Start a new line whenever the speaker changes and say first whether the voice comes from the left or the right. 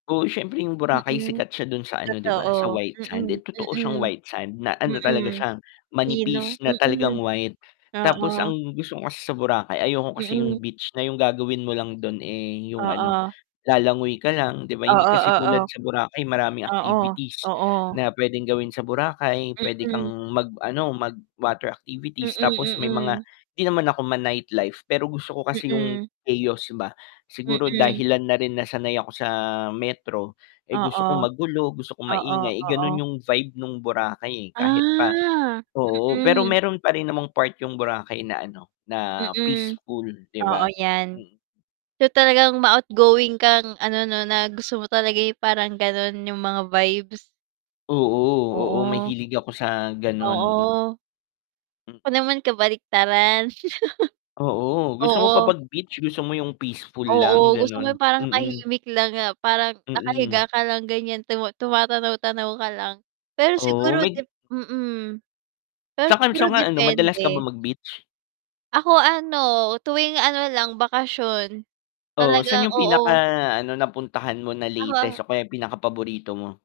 left: Oo, siyempre yung Boracay
right: Mm.
left: sikat siya dun sa ano 'di ba, sa
right: Totoo.
left: white sand. Eh,
right: Mm,
left: totoo siyang
right: mm.
left: white sand na ano talaga
right: Mm,
left: siya,
right: pino,
left: manipis na
right: mm.
left: talagang white. Tapos ang
right: Oo.
left: gusto ko kasi sa Boracay ayoko kasi yung
right: Mm.
left: beach na yung gagawin mo lang dun, eh, yung ano,
right: Oo.
left: lalangoy ka lang 'di ba, hindi
right: Oo,
left: kasi
right: oo.
left: tulad sa Boracay maraming
right: Oo,
left: activities
right: oo.
left: na puwedeng gawin sa Boracay. Puwede
right: Mm.
left: kang mag ano, mag-water
right: Mm,
left: activities tapos may mga
right: mm.
left: 'di naman ako ma-nightlife, pero gusto ko kasi yung
right: Mm.
left: chaos ba. Siguro
right: Mm.
left: dahilan na rin na sanay ako sa Metro, eh, gusto
right: Oo.
left: ko magulo, gusto ko
right: Oo,
left: maingay, eh, ganun
right: oo.
left: yung vibe nung Boracay, eh. Kahit pa
right: Ah,
left: oo, pero
right: mm.
left: meron pa rin namang part yung Boracay na ano, na
right: Mm,
left: peaceful, 'di
right: oo,
left: ba?
right: 'yan.
left: Mm.
right: So, talagang ma-outgoing kang ano 'no, na gusto mo talaga parang ganun yung mga vibes.
left: Oo, oo,
right: Oo.
left: mahilig ako sa ganun.
right: Oo.
left: M
right: Ako naman kabaliktaran.
left: Oo, gusto mo ba
right: Oo.
left: 'pag beach, gusto mo yung peaceful
right: Oo,
left: lang,
right: gusto ko yung
left: ganun?
right: parang
left: Mm.
right: tahimik lang nga, parang
left: Mm.
right: nakahiga ka lang ganyan tuma tumatanaw-tanaw ka lang. Pero
left: Oo,
right: siguro 'de
left: may
right: mm. Pero
left: San ka
right: siguro
left: san ka ano, madalas ka
right: depende.
left: ba mag-beach?
right: Ako ano, tuwing ano lang, bakasyon.
left: Oo, saan
right: Talagang
left: yung pinaka
right: oo.
left: ano, napuntahan mo na
right: Ako a
left: latest o kaya pinakapaborito mo?